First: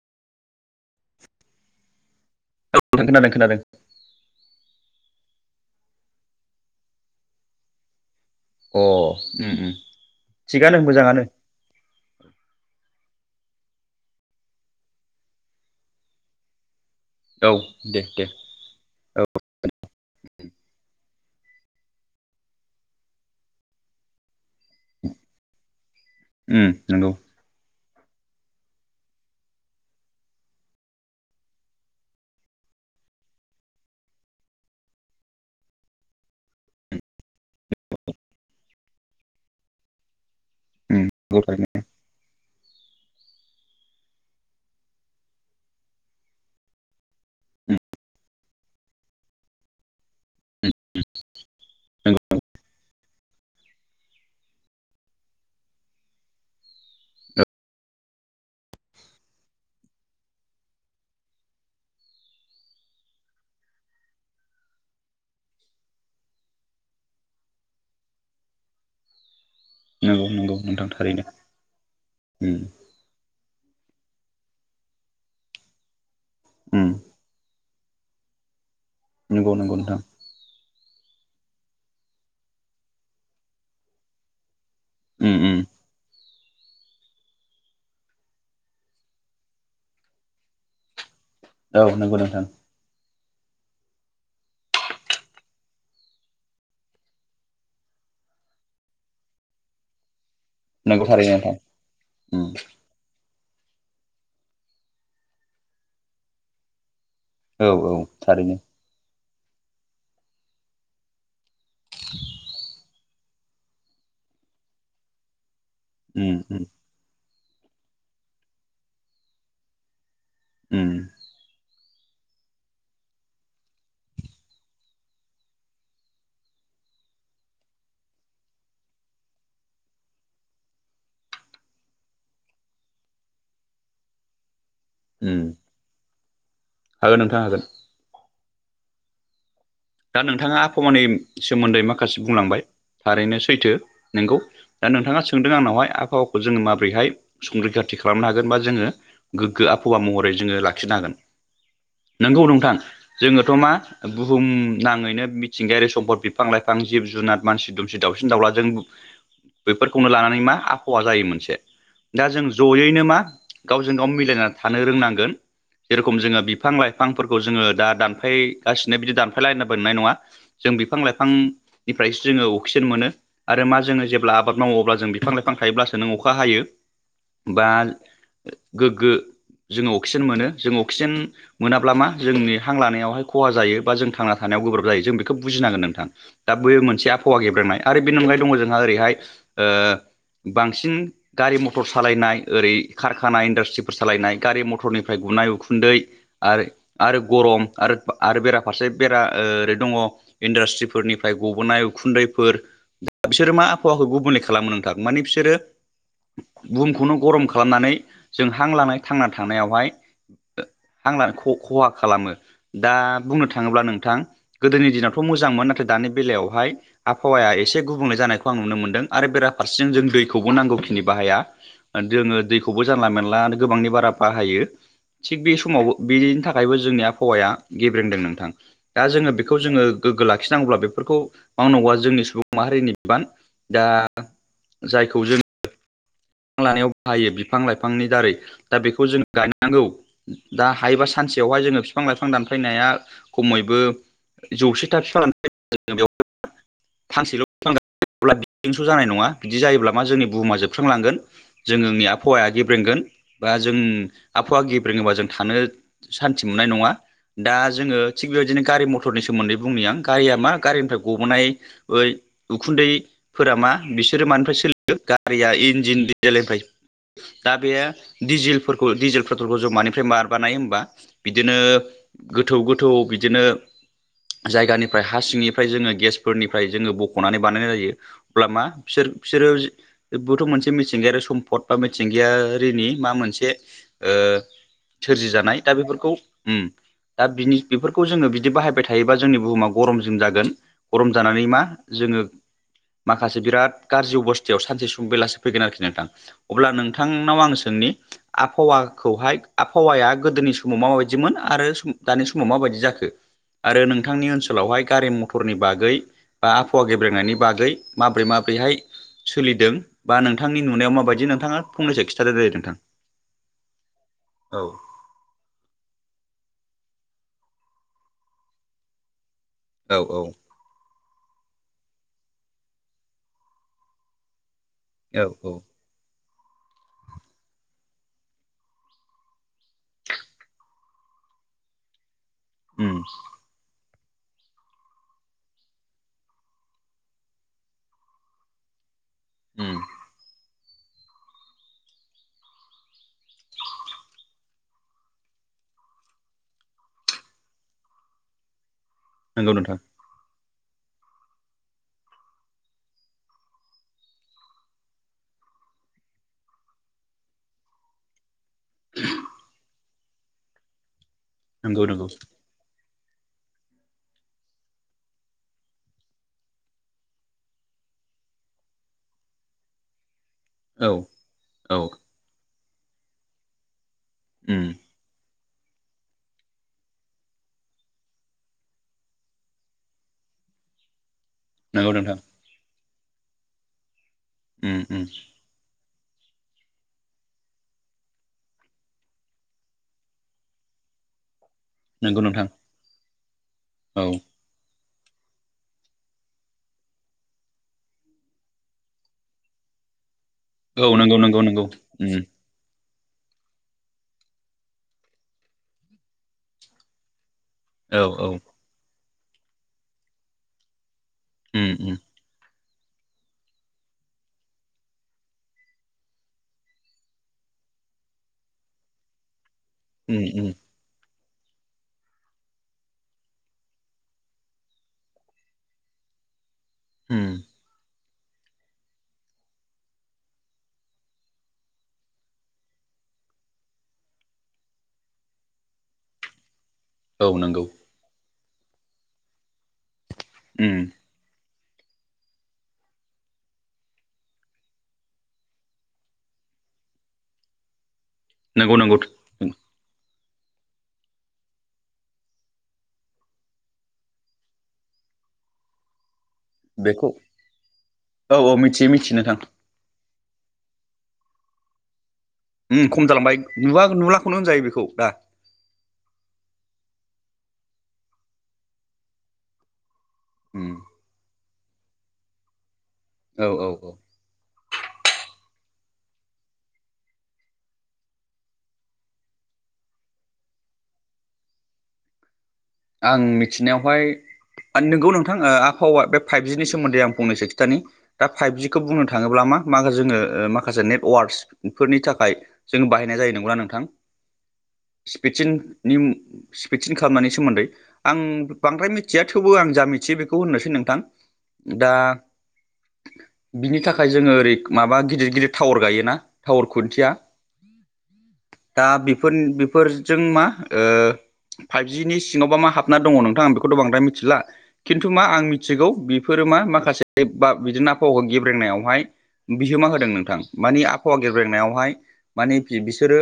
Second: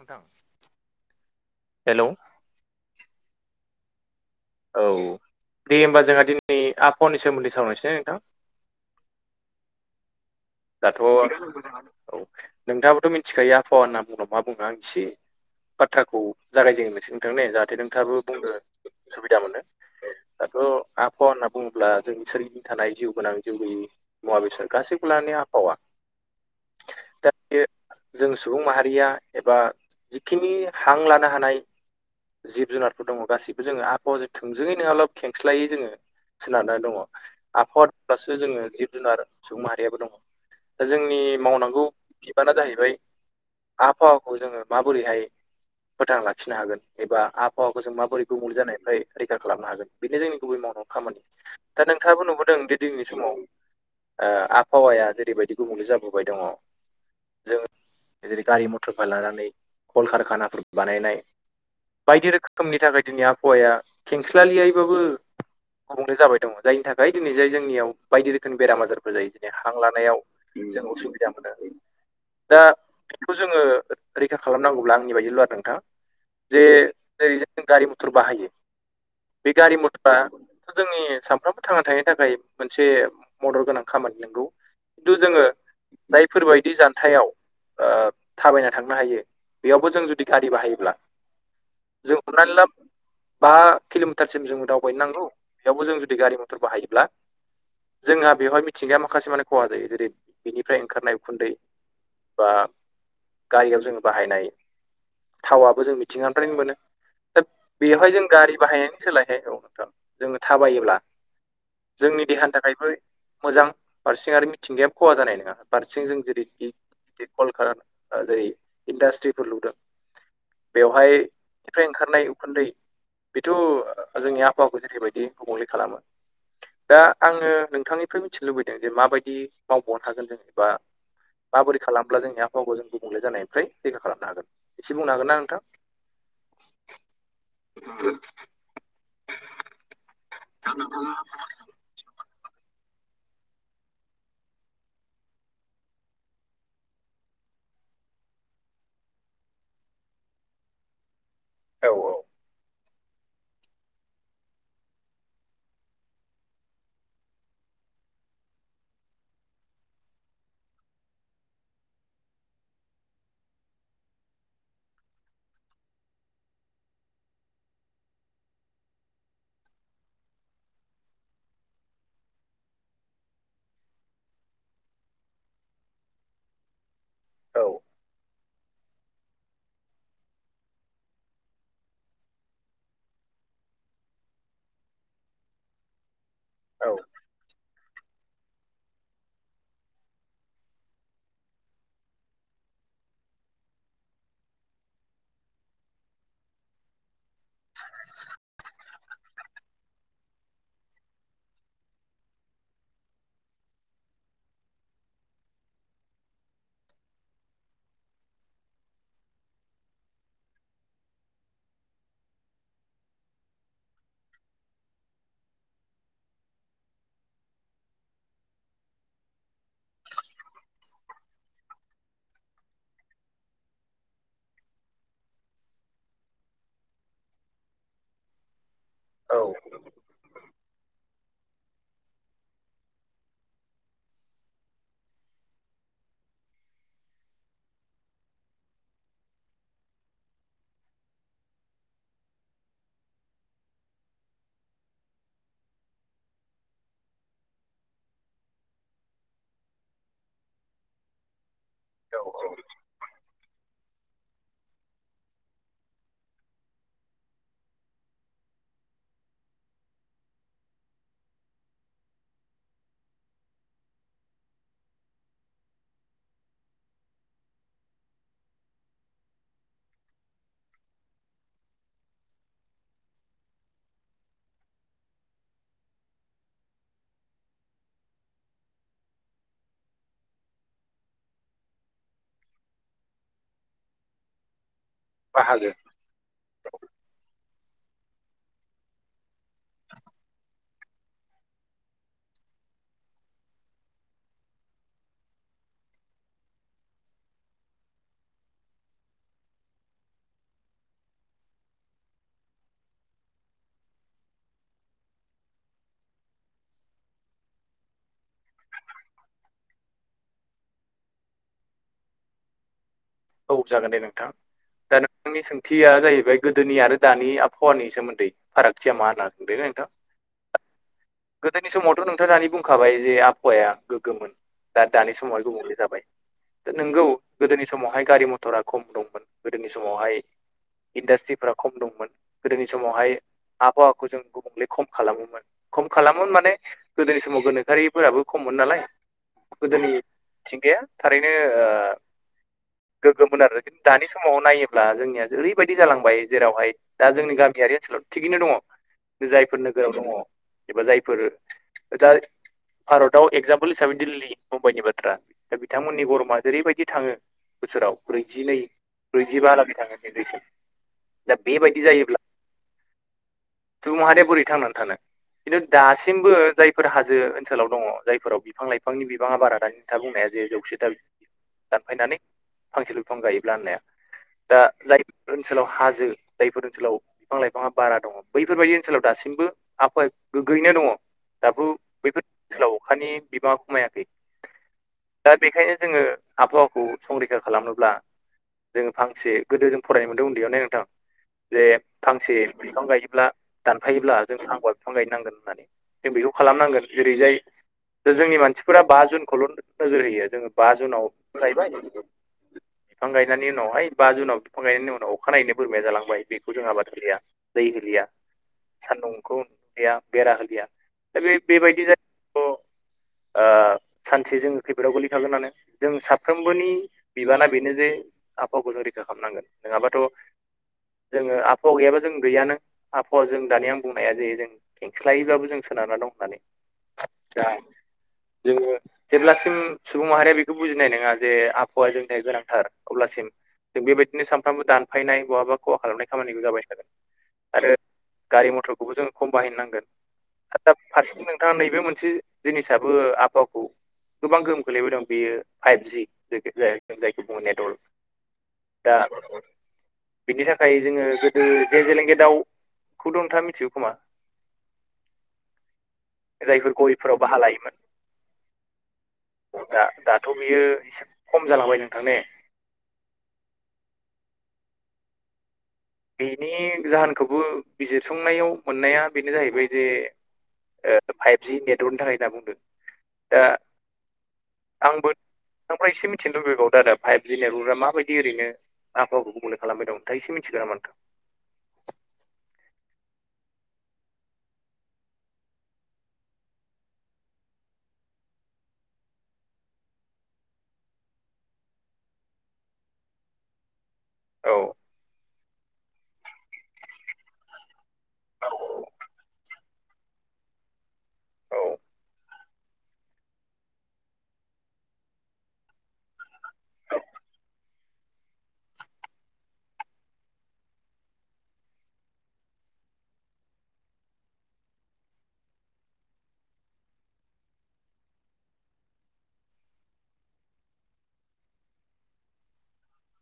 [inaudible] Hello खोनादों खोनादों औ दे होमबा जोंहा दिनै आबहावानि सोमोन्दै सावरायनोसै ना नोंथां। अ उम उम थिगानो दाथ' [unintelligible] औ मोजाङानो नोंथाङाबोथ' मिथिखायो आबहावा होनना बुङोबा मा बुङो आं इसे बाथ्राखौ जागायजेन ग्रोनोसै नोंथां ने औ जाहाथे दे नोंथाङाबो दे बुंनो औ सुबिदा मोनो। दाथ' आबहावा होनना बुङोब्ला जों सोरनि थानाय जिउ गोनां जिउ गैयि मुवा बेसर गासैखौ लनि आबहावा। उम नोंगौ जों सुबुं माहारिया एबा जिखिनि हां लानो हानाय जिब जुनारफोर दङ गासिबो जोङो आबहावाजों थोंजोङै नङाब्लाबो खेंस्लायै जोङो सोनारनानै दङ आफहादफ्रासो जोङो जिब जुनार सुबुं माहारियाबो दङ दा उम जोंनि मावनांगौ बिबाना जाहैबाय आबहावाखौ जोङो माबोरैहाय फोथां लाखिनो हागोन एबा आबहावाखौ जों माबोरै गुबुंले जानायनिफ्राय रैखा खालामनो हागोन बेनो जोंनि गुबै मावनांगौ खामानि। दा नोंथाङाबो नुबोदों जोंनि समाव आबहावाया जेरैबायदि गुबुंले जाबोबाय दङ। जों जेरै गारि मथरफोर लानानै कल कारखानाफोर बानायनाय बायदि रोखोमनि थाखाय दिनै आबहावाया खेंस्लालियैबाबो गुबुंले जाबाय दङ जायनि थाखाय दिनै जाय जोंनियाव बायदि रोखोमनि बेराम आजारफोर जायो जेरै हां लानायाव जों नंगौ थारैनो उसुबिदा मोनो उम दा बेखौ जोङो रैखा खालामनांगौब्ला आंनि बायदिब्ला आरो नोंथां जे उम जेरै जों गारि मथर बाहायो बे नंगौ नंगौ नोंथां थारैनो उम नंगौ गारि नोंथां मथरा थ' जोंनि सानफ्रोमबो थांना थानायनि थाखाय मोनसे मदद गोनां खामानि नंगौ। खिन्थु उम जोङो उम जायफोरबायदि जानथायाव ओ थाबायना थांनो हायो बेयावबो जों जुदि गारि बाहायोब्ला औ नंगौ जों नोंथां हमनानै ला बा किल'मिटारसिम जों दावबायनो नांगौ बेयावबो जों जुदि गारि मथर बाहायोब्ला जोंहा बेवहाय मिथिंगाया माखासे माने खहा जायो। बेनिफ्राय नंगौ ओंखारनाय थारैनो उखुन्दै नोंथां बा उम गारियाव जोङो बाहायनाय। थावाबो जों मिथिंगानिफ्रायनो मोनो। दा औ औ बेवहाय जों थारैनो गारि बाहायनायनि सोलायहाय औ नोंथां जोङो थाबायोब्ला जोंनि देहानि थाखायबो मोजां फारसेथिं आरो मिथिंगाया खहा जानाय नोङा। फारसेथिं जों उम जेरै उम कल [unintelligible] जेरै इन्डास्ट्रिफोर लुदों। उम बेवहाय निफ्राय ओंखारनाय उखुन्दै बेथ' जोंनि आबहावाखौ जेरैबायदि गुबुंले खालामो। दा आङो नोंथांनिफ्राय मिथिनो लुबैदों जे माबायदि मावबावनो हागोन जेनेबा माबोरै खालामब्ला जोंनि आबहावाखौ जों गुबुंले जानायनिफ्राय रैखा खालामनो हागोन एसे बुंनो हागोन उम ना नोंथां। हागोन नोंथां हागोन। [unintelligible] दा नोंथाङा आबहावानि सोमोन्दै माखासे बुंलांबाय थारैनो सैथो नोंगौ। दा नोंथाङा सोंदों आंनावहाय आबहावाखौ जोङो माबोरैहाय संरैखाथि खालामनो हागोन बा जोङो गोग्गो आबहावा महरै जोङो लाखिनो हागोन। औ औ। नंगौ नोंथां जोंङोथ' मा बुहुम नांङैनो मिथिंगायारि सम्फद बिफां लाइफां जिब जुनार मानसि दुमसि दाउसिन दाउलाजों बेफोरखौनो लानानै मा आबहावा जायो मोनसे। दा जों जयैनो मा गावजों गाव मिलायनानै थानो रोंनांगोन। जेर'खम जोङो बिफां लाइफांफोरखौ जोंङो दा दानफायगासिनो बिदि दानफायलायनो मोननाय नङा। जों बिफां लाइफांनिफ्रायसो जोंङो अक्सिजेन मोनो। आरो मा जोंङो जेब्ला आबाद मावो अब्ला जों बिफां लाइफां थायोब्लासो नों अखा हायो। औ बा गोग्गो जोङो अक्सिजेन मोनो जों अक्सिजेन मोनाब्ला मा जोंनि हां लानायावहाय खहा जायो बा जों थांना थानायाव गोब्राब जायो जों बेखौ बुजिनांगोन नोंथां दा बेयो औ मोनसे आफहावा गेब्रेंनाय आरो बेनि अनगायै दङ जोंहा ओरैहाय ओ बांसिन गारि मथर सालायनाय ओरै कारखाना इन्डासट्रिफोर सालायनाय गारि मथरनिफ्राय गुनाय उखुन्दै। आरो आरो गरम आरो आरो बेराफारसे बेरा ओरै दङ इन्डासट्रिफोरनिफ्राय गबोनाय उखुन्दैफोर। दा बिसोरो मा आबहावाखौ गुबुले खालामो नोंथां माने बिसोरो बुमुखौनो गरम खालामनानै जों हां लानाय थांना थानायावहाय हां ख-खहा खालामो दा बुंनो थाङोब्ला नोंथां गोदोनि दिनावथ' मोजांमोन नाथाय दानि बेलायावहाय आफहावाया एसे गुबुंले जानायखौ आं नुनो मोनदों। आरो बेराफारसेजों जों दैखौबो नांगौखिनि बाहाया जोङो दै खौबो जानला मेनला गोबांनि बारा बाहायो। थिग बे समावबो बेनि थाखायबो जोंनिया आबहावाया गेब्रेंदों नोंथां। दा जोङो बेखौ जोङो गोग्गो लाखिनांगौब्ला बेफोरखौ मावनांगौआ जोंनि सुबुं माहारिनि बिबान। दा जायखौ जों बिफां लानायाव बाहायो बिफां लाइफांनि दारै दा बेखौ जों गायनांगौ। दा हायोबा सानसेयावहाय जोङो बिफां लाइफां दानफायनाया खमैबो जौसे था बिफां [unintelligible] फांसेल'बिफां गायनांगौला बिदिदोथ' जानाय नङा बिदि जायोब्ला मा जोंनि बुहुमा जोबख्रांलांगोन। जोंओंनि औ आबहावाया औ गेब्रेंगोन। बा जों आबहावा गेब्रेङोबा जों थानो सान्थि मोननाय नङा। दा जोङो थिग बेबायदिनो गारि मथरनि सोमोन्दै बुंनि आं गारिया मा गारिनिफ्राय गबोनाय ऐ उखुन्दैफोरा मा बिसोरो मानिफ्राय सोलियो गारिया इन्जिन [unintelligible] दा बेयो डिजेलफोरखौ डिजेल पेट्रलखौ मानिफ्राय मारै बानायो होमबा बिदिनो गोथौ गोथौ बिदिनो जायगानिफ्राय हा सिंनिफ्राय जोङो गेसफोरनिफ्राय जोङो बख'नानै बानायनाय जायो। अब्ला मा बिसोर बिसोरो बेथ' मोनसे मेसि मिथिंगायारि सम्पद बा मिथिंगायारिनि मा मोनसे ओ सोरजि जानाय बाहागो दा बेफोरखौ उम, दा बिनि बेफोरखौ जोङो बिदि बाहायबाय थायोबा जोंनि बुहुमा गरमजों जागोन गरम जानानै मा जोंङो। माखासे बिराद गाज्रि अबस्थायाव सानसे सुं बेलासो फैगोन आरोखि नोंथां अब्ला नोंथांनाव आं सोंनि आबहावाखौहाय आबहावाया गोदोनि समाव माबायदिमोन आरो दानि समाव माबायदि जाखो आरो नोंथांनि ओनसोलावहाय गारि मथरनि बागै बा आबहावा गेब्रेनायनि बागै माब्रै माब्रैहाय सोलिदों बा नों नोंथांनि नुनायाव माबायदि नोंथा फंनैसो खिथादो दे नोंथां औ जागोन दे नोंथां औ दा नोंथांनि सोंथिया जाहैबाय गोदोनि आरो दानि आबहावानि सोमोन्दै फारागथिया मा होनागोन बेनो नोंथां औ औ गोदोनि समावथ' नोंथां आ दानि बुंखाबाय जे आबहावाया गोग्गोमोन दा दानि औ समावहाय औ गुबुंले जाबाय दा नोंगौ गोदोनि समाव बेहाय गारि मथरा खम दंमोन गोदोनि समावहाय इन्डास्ट्रिफ्रा खम दंमोन गोदोनि उम समावहाय आबहावाखौ जों गुबुंले खम खालामोमोन खम खालामोन माने गोदोनि समाव गोनोखोआरिफोराबो खममोन नालाय उम गोदोनि मिथिंगाया थारैनो गोग्गोम आरो खिन्थु दानि समाव नायोब्ला जोंनिया ओरैबायदि जालांबाय जेरावहाय दा जोंनि गामियारि ओनसोलाव थिगैनो दङ नंगौ जायफोर नोंथां नोगोराव दङ एबा जायफोर दा भारताव एगजामपोल हिसाबै दिल्ली मुम्बाइनि बाथ्रा दा बिथांमोननि गरमा जेरैबायदि थाङो बोसोराव ब्रैजिनै ब्रैजिबालानि थाङो बेैसन दा नंगौ बेबायदि नंगौ जायोब्ला सुबुं माहारिया बोरै थांनानै थानो खिन्थु दासिमबो जायफोर हाजो ओनसोलाव दङ जायफोराव बिफां लाइफांनि बिबाङा बारा दानि खोथ बुंनाया जे जौ औ [unintelligible] औ दानफायनानै फांसेल' बिफां गायोब्ला होननाया उम दा जायफोर ओनसोलाव हाजो जायफोर ओनसोलाव बिफां लाइफाङा बारा दङ बैफोरबायदि ओनसोलाव दासिमबो आबहावा गोग्गयैनो दङ दाबो नंगौ नोंथां बैफोर ओनसोलाव अखानि बिबाङा खमायाखै उम उम दा बेखायनो जोङो आबहावाखौ संरैखा खालामनोब्ला जोङो फांसे गोदो जों फरायनो मोनदों उन्दैयावनो नोंथां जे नंगौ फांसे नोंथां बिफां गायोब्ला औ दानफायोब्ला जों फांबा बिफां गायनांगोन होननानै जों बेखौ खालामनांगोन जे ओेरैजाय दा जोंनि मानसिफोरा बा जुनखौल' नोजोर होयो जोङो बा औ जुनाव नंगौ नंगौ नंगौ गायबाय उम बिफां गायनायनि उनावहाय बा जुनाव बिफां गायनायनि उनाव अखानायैनो बोरमाया जालांबाय बेखौ जोंहा बाथा गैया दै औ होलिया औ सान्दुंखौ नुया बेरा होलिया दा बे उम बेबायदि उम जायो सानसे जोङो खैफोदाव गोल्लैखागोनानो जों साफ्रोमबोनि बिबाना बेनो जे आफाखौ जों रैखा खालामनांगोन नङाबाथ' उम उम जोङो आहावा गैयाबा जों गैयानो आहावा जों दानिया आं बुंनाया जायो जों खेंस्लायैबाबो जों सोनारा दं होननानै उम आसा जोङो जेब्लासिम सुबुं माहारिया बेखौ बुजिनाय नङा जे हौवाया जोंनि गोनांथार अब्लासिम जों बेबायदिनो सानफ्रोमबो दानफायनाय बहाबा खहा खालामनाय खामानिखौ जाबाय थागोन औ नंगौ आरो गारि मथरखौबो जों खम बाहायनांगोन आरो दा उम फारसेथिं नैबे मोनसे जिनिसाबो आहावखौ गोबां गोहोम खोलैबायदोंं बेयो फाइभजि जायखौ बुङो नेटवर्क नंगौ दा नंगौ बिनि थाखाय जोङो गोदो जेजेलेंगे दाउखौथ' नोंथाङा मिथिगौ खोमा [inaudible] जायफोर बेखौ गय'फोराव बाहा लायोमोन औ औ मिथियो मिथियो नोंथां दा दाथ' बियो एसे खम जालांबाय नोंथां ने ओम खम जालांबाय नु नुलाखौनो होनजायो बेखौ दा बेनि जाहोनखौबो बिजिरसंनायाव मोननाया बेनो जाहैबाय जे उम फाइभजि नेटवर्कनि थाखाय होनना बुंदों दा औ औ औ आंबो आफ्राय इसे मिथिनो लुबैबावदों फाइभजि नेटवृकआ माबायदि ओरैनो आबहावाखौ गुबुंले खालामबाय दं इसे मिथिगो नामा नोंथां आं मिथिनायावहाय नोंगौ नोंथां आबहावा बे फाइभजिनि सोमोन्दै आं फंनैसो खिन्थानि। दा फाइभजिखौ बुंनो थाङोब्ला मा मा जोङो माखासे नेटवार्कसफोरनि थाखाय जों बाहायनाय जायो नंगौना नोंथां? औ। स्पिडसिन नि स्पिडसिन खालामनायनि सोमोन्दै आं बांद्राय मिथिया थेवबो आं जा मिथियो बेखौ होननोसै नोंथां। दा बिनि थाखाय जोङो ओरै माबा गिदिर गिदिर टावार गायोना टावार खुन्थिया? दा बेफोर बेफोरजों मा फाइभजिनि सिङाव मा हाबना दङ नोंथांं बेखौथ' बद्राय मिथिला। खिन्थु मा आं मिथिगौ बेफोरो मा माखासे बा बिदिनो आबहावाखौ गेब्रेंनायावहाय बिहोमा होदों नोंथां मानिे आबहावा गेब्रेंनायावहाय माने बि-बिसोरो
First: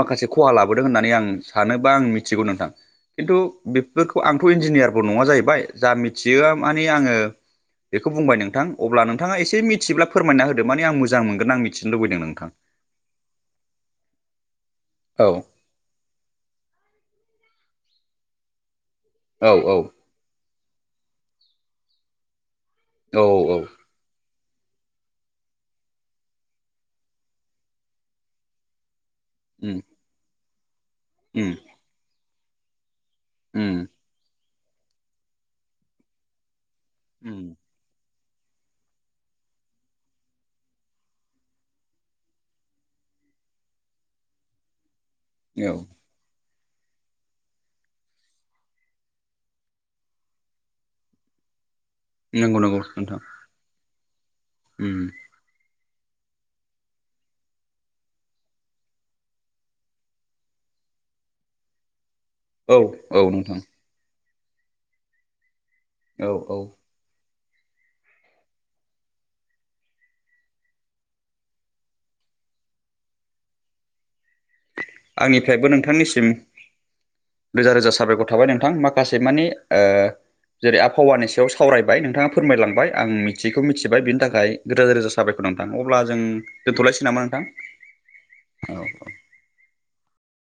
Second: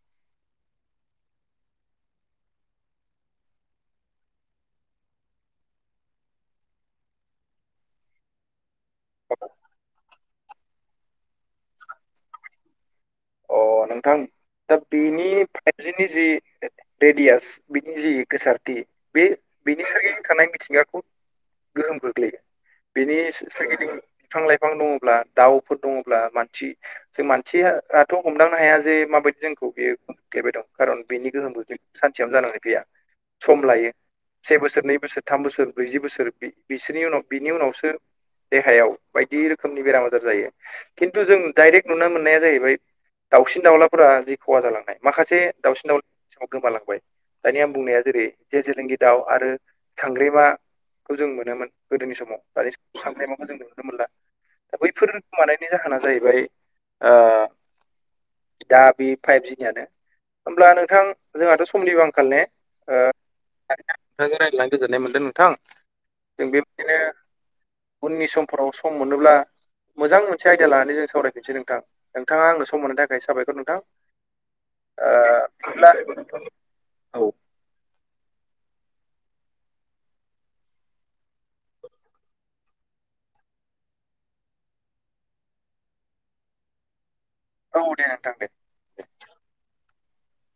माखासे खहा लाबोदों होननानै आं सानो बा आं मिथिगौ नोंथां। खिन्थु बेफोरखौ आंथ' इन्जिनियारबो नङा जाहैबाय जा मिथियो मानिे आङो बेखौ बुंबाय नोंथां। अब्ला नोंथाङा एसे मिथि औ नोंथां दा औ बेनि बा बिनि जि रेडियास बिनि जि गोसारथि बे औ बिनि औ सोरगिदिं थानाय मिथिंगाखौ गोहोम गोख्लैयो बेनि औ औ सोरगिदिं बिफां लाइफां दङब्ला दाउफोर दङब्ला मानसि जों मानसिया थ' हमदांनो हाया जे माबायदि जोंखौ उम बेयो देबाय दं खारन बेनि उम गोहोमबो गोग्लै सानसेयावनो जानानै फैया सम उम लायो से बोसोर नै बोसोर थाम बोसोर ब्रैजि बोसोर बि बिसोरनि उनाव उम बिनि उनावसो देहायाव बायदि रोखोमनि बेराम आजार जायो खिन्थु जों डाइरेक्ट नुनो मोननाया जाहैबाय दाउसिन दाउलाफोरा जि खहा जालांनाय माखासे औ दाउसिन दाउला गोमालांबाय दानि आं बुंनाया जेरै जेजेलिंगि दाउ आरो सांग्रेमा खौ जों मोनोमोन गोदोनि समाव नंगौ दानि नंगौ नोंथां सांग्रेमाखौ जों नुनो मोनला दा उम बैफोर गोमानायनि जाहोना जाहैबाय आ दा बे फाइभ जिनियानो होमब्ला नोंथां जोंहाथ' समनिबो आंखाल ने? औ ओ औ नोंथां। नोंथांजों रायज्लायनानै गोजोननाय मोनदों नोंथां औ जों औ बेबायदिनो उननि समफोराव सम मोनोब्ला मोजां मोनसे आयदया लानानै जों सावरायफिननोसै नोंथां नोंथाङा आंनो स सम मोननो थाखाय साबायखर नोंथां। ओ आंनिफ्रायबो बिदिब्ला नोंथांनिसिम औ रोजा रोजा साबायखर थाबाय नोंथां माखासे मानि ओ जेरै आबहावानि सायाव सावरायबाय नोंथाङा फोरमायलांबाय आं मिथियैखौ मिथिबाय बिनि थाखाय रोजा रोजा साबायख नोंथां अब्ला जों दोनथ'लायसै नामा नोंथां? औ दे नोंथां दे। औ औ।